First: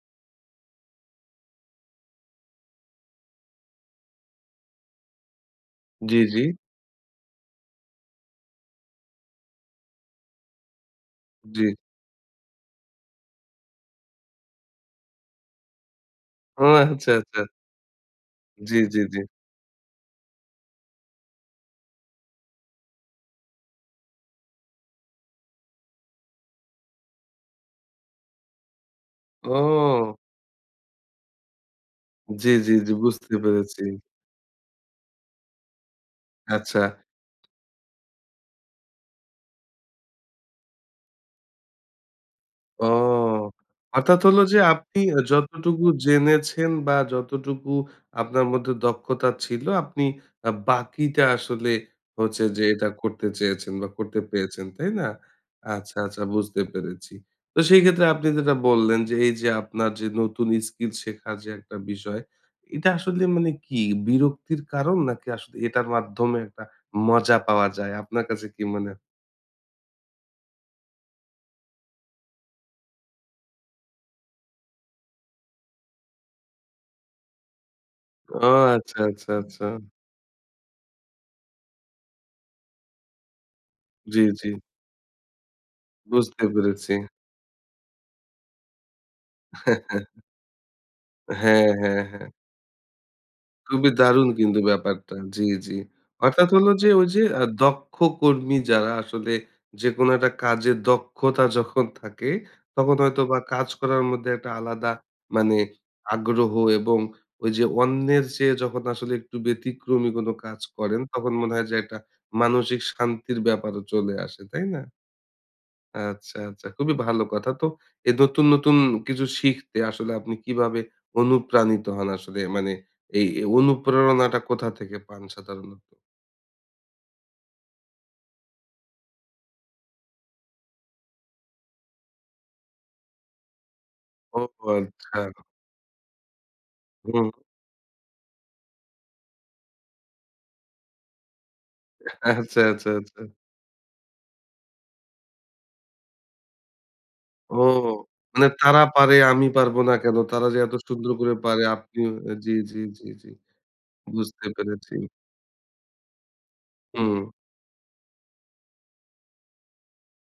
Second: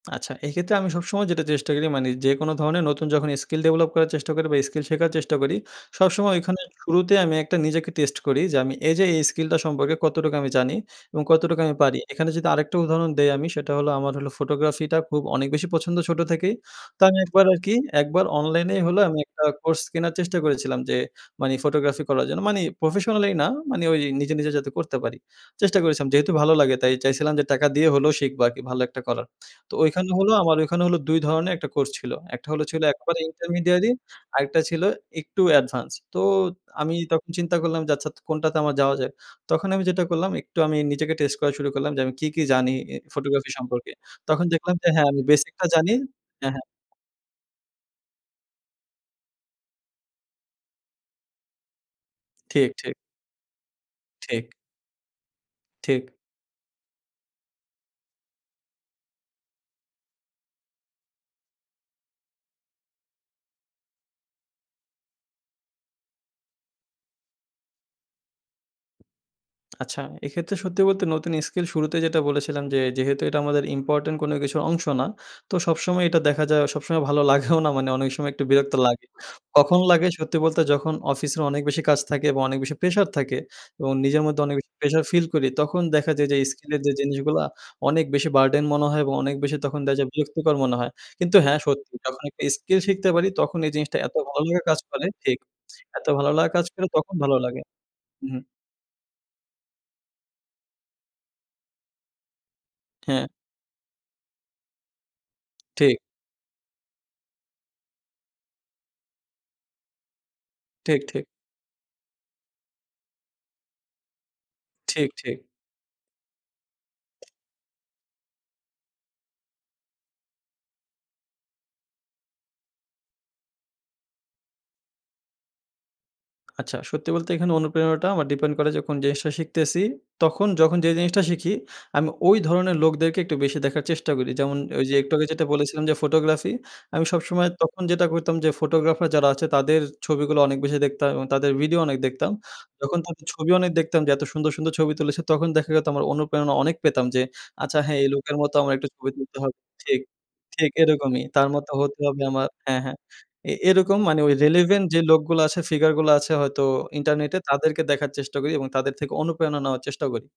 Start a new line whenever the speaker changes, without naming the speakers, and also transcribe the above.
আচ্ছা এই ক্ষেত্রে আমি সবসময় যেটা চেষ্টা করি মানে যে কোনো ধরনের নতুন যখন স্কিল ডেভেলপ করার চেষ্টা করি বা স্কিল শেখার চেষ্টা করি
জ্বি,
সবসময়
জ্বি।
ওইখানে শুরুতেই আমি একটা নিজেকে টেস্ট করি। যে আমি এই যে এই স্কিলটা সম্পর্কে কতটুক আমি জানি এবং কতটুক
জ্বি।
আমি পারি? এখানে যদি আরেকটা উদাহরণ দেই আমি সেটা হল আমার হল ফটোগ্রাফিটা খুব অনেক বেশি পছন্দ ছোটো থেকেই।
ওহ
তো
আচ্ছা,
আমি
আচ্ছা।
একবার আর কি একবার
জ্বী,
অনলাইনেই হলো
জ্বী,
আমি
জ্বী।
একটা কোর্স কেনার চেষ্টা করেছিলাম যে মানে ফটোগ্রাফি করার জন্য মানে প্রফেশনালি না মানে ওই নিজে, নিজে যাতে করতে পারি। চেষ্টা করেছিলাম যেহেতু ভালো লাগে তাই চাইছিলাম যে টাকা দিয়ে হলেও শিখবো আর কি ভালো একটা করার। তো ওইখানে
ও।
হলো আমার ওইখানে হল ২ ধরনের একটা কোর্স ছিল। একটা
জ্বী,
হল
জ্বী,
ছিল
জ্বী,
একেবারে
বুঝতে পেরেছি।
ইন্টারমিডিয়ারি আরেকটা ছিল একটু অ্যাডভান্স। তো
আচ্ছা।
আমি তখন চিন্তা করলাম যে আচ্ছা তা কোনটাতে আমার যাওয়া যায়। তখন আমি যেটা করলাম একটু আমি নিজেকে টেস্ট করা শুরু করলাম যে আমি কী, কী জানি
ও
ফটোগ্রাফি সম্পর্কে।
অর্থাৎ হলো
তখন
যে
দেখলাম যে
আপনি
হ্যাঁ
এ্যা
আমি বেসিকটা
যতটুকু
জানি হ্যাঁ, হ্যাঁ।
জেনেছেন বা যতটুকু আপনার মধ্যে দক্ষতা ছিল আপনি আ বাকিটা আসলে হচ্ছে যে
ঠিক,
এটা
ঠিক।
করতে চেয়েছেন বা করতে
ঠিক।
পেরেছেন। তাই না? আচ্ছা,
ঠিক।
আচ্ছা বুঝতে পেরেছি। তো সেই ক্ষেত্রে আপনি যেটা বললেন যে এই যে আপনার যে নতুন স্কিল শেখার যে একটা বিষয় এটা আসলে মানে কি? বিরক্তির কারণ নাকি আসলে এটার মাধ্যমে একটা মজা পাওয়া যায়? আপনার কাছে কি মনে
আচ্ছা এক্ষেত্রে সত্যি বলতে, নতুন স্কিল শুরুতেই যেটা বলেছিলাম যে, যেহেতু এটা আমাদের ইম্পোর্টেন্ট কোনো কিছুর অংশ না তো সবসময় এটা দেখা যায় সবসময় ভালো লাগেও না মানে অনেক সময় একটু
ও
বিরক্ত
আচ্ছা,
লাগে।
আচ্ছা, আচ্ছা।
কখন লাগে সত্যি বলতে যখন অফিসের অনেক বেশি কাজ থাকে এবং অনেক বেশি প্রেশার থাকে এবং
জ্বী,
নিজের মধ্যে
জ্বী।
অনেক বেশি প্রেশার ফিল করি তখন দেখা যায় যে
বুঝতে
স্কিলের যে
পেরেছি।
জিনিসগুলা অনেক বেশি বার্ডেন মনে হয়। এবং অনেক বেশি তখন দেখা যায় বিরক্তিকর মনে হয়। কিন্তু হ্যাঁ
হ্যাঁ,
সত্যি
হ্যাঁ,
যখন
হ্যাঁ।
একটা স্কিল শিখতে পারি তখন এই
খুবই
জিনিসটা এত
দারুণ
ভালো
কিন্তু
লাগা কাজ করে
ব্যাপারটা।
ঠিক
জ্বি, জ্বি।
এত ভালো
অর্থাৎ
লাগা কাজ
হলো
করে
যে ঐ
তখন
যে
ভালো
আ
লাগে
দক্ষ
হুম।
কর্মী যারা আসলে যেকোনো একটা কাজের দক্ষতা যখন থাকে তখন হয়তো
হ্যাঁ।
বা কাজ করার মধ্যে একটা আলাদা মানে
ঠিক।
আগ্রহ এবং ওই যে অন্যের চেয়ে যখন আসলে একটু ব্যতিক্রমী কোনো কাজ করেন
ঠিক, ঠিক।
তখন মনে হয় যে একটা মানসিক শান্তির ব্যাপারও চলে আসে। তাই না?
ঠিক, ঠিক।
আচ্ছা, আচ্ছা খুবই ভালো কথা তো এই নতুন, নতুন কিছু শিখতে আসলে আপনি কিভাবে অনুপ্রাণিত হন আসলে? মানে এই, এই অনুপ্রেরণাটা কোথা থেকে পান সাধারণত?
আচ্ছা। সত্যি বলতে এখানে অনুপ্রেরণাটা আমার ডিপেন্ড করে যখন জিনিসটা শিখতেছি। তখন যখন যে জিনিসটা শিখি আমি ওই ধরনের লোকদেরকে একটু বেশি দেখার চেষ্টা করি।
ও,
যেমন ওইযে একটু আগে
আচ্ছা।
যেটা বলেছিলাম যে ফটোগ্রাফি। আমি
হুম।
সবসময় তখন যেটা করতাম যে ফটোগ্রাফার যারা আছে তাদের ছবিগুলো অনেক বেশি দেখতাম এবং তাদের ভিডিও অনেক দেখতাম।
আচ্ছা, আচ্ছা,
যখন
আচ্ছা
তাদের ছবিও অনেক দেখতাম যে এত সুন্দর, সুন্দর ছবি তুলেছে তখন দেখা যেত আমার অনুপ্রেরণা অনেক পেতাম যে,
ও,
আচ্ছা হ্যাঁ এই লোকের
মানে
মতো আমার
তারা
একটু ছবি
পারে
তুলতে
আমি
হবে।
পারবো না
ঠিক,
কেন? তারা যে
ঠিক
এত সুন্দর
এরকমই।
করে
তার
পারে
মতো হতে
আপনিও
হবে আমার।
জ্বী, জ্বী,
হ্যাঁ, হ্যাঁ।
জ্বী, জ্বী।
এ এরকম মানে ওই
বুঝতে
রিলেভেন্ট
পেরেছি।
যে লোকগুলা আছে ফিগারগুলা আছে হয়তো
হুম।
ইন্টারনেটে তাদেরকে দেখার চেষ্টা করি এবং তাদের থেকে অনুপ্রেরণা নেওয়ার চেষ্টা করি।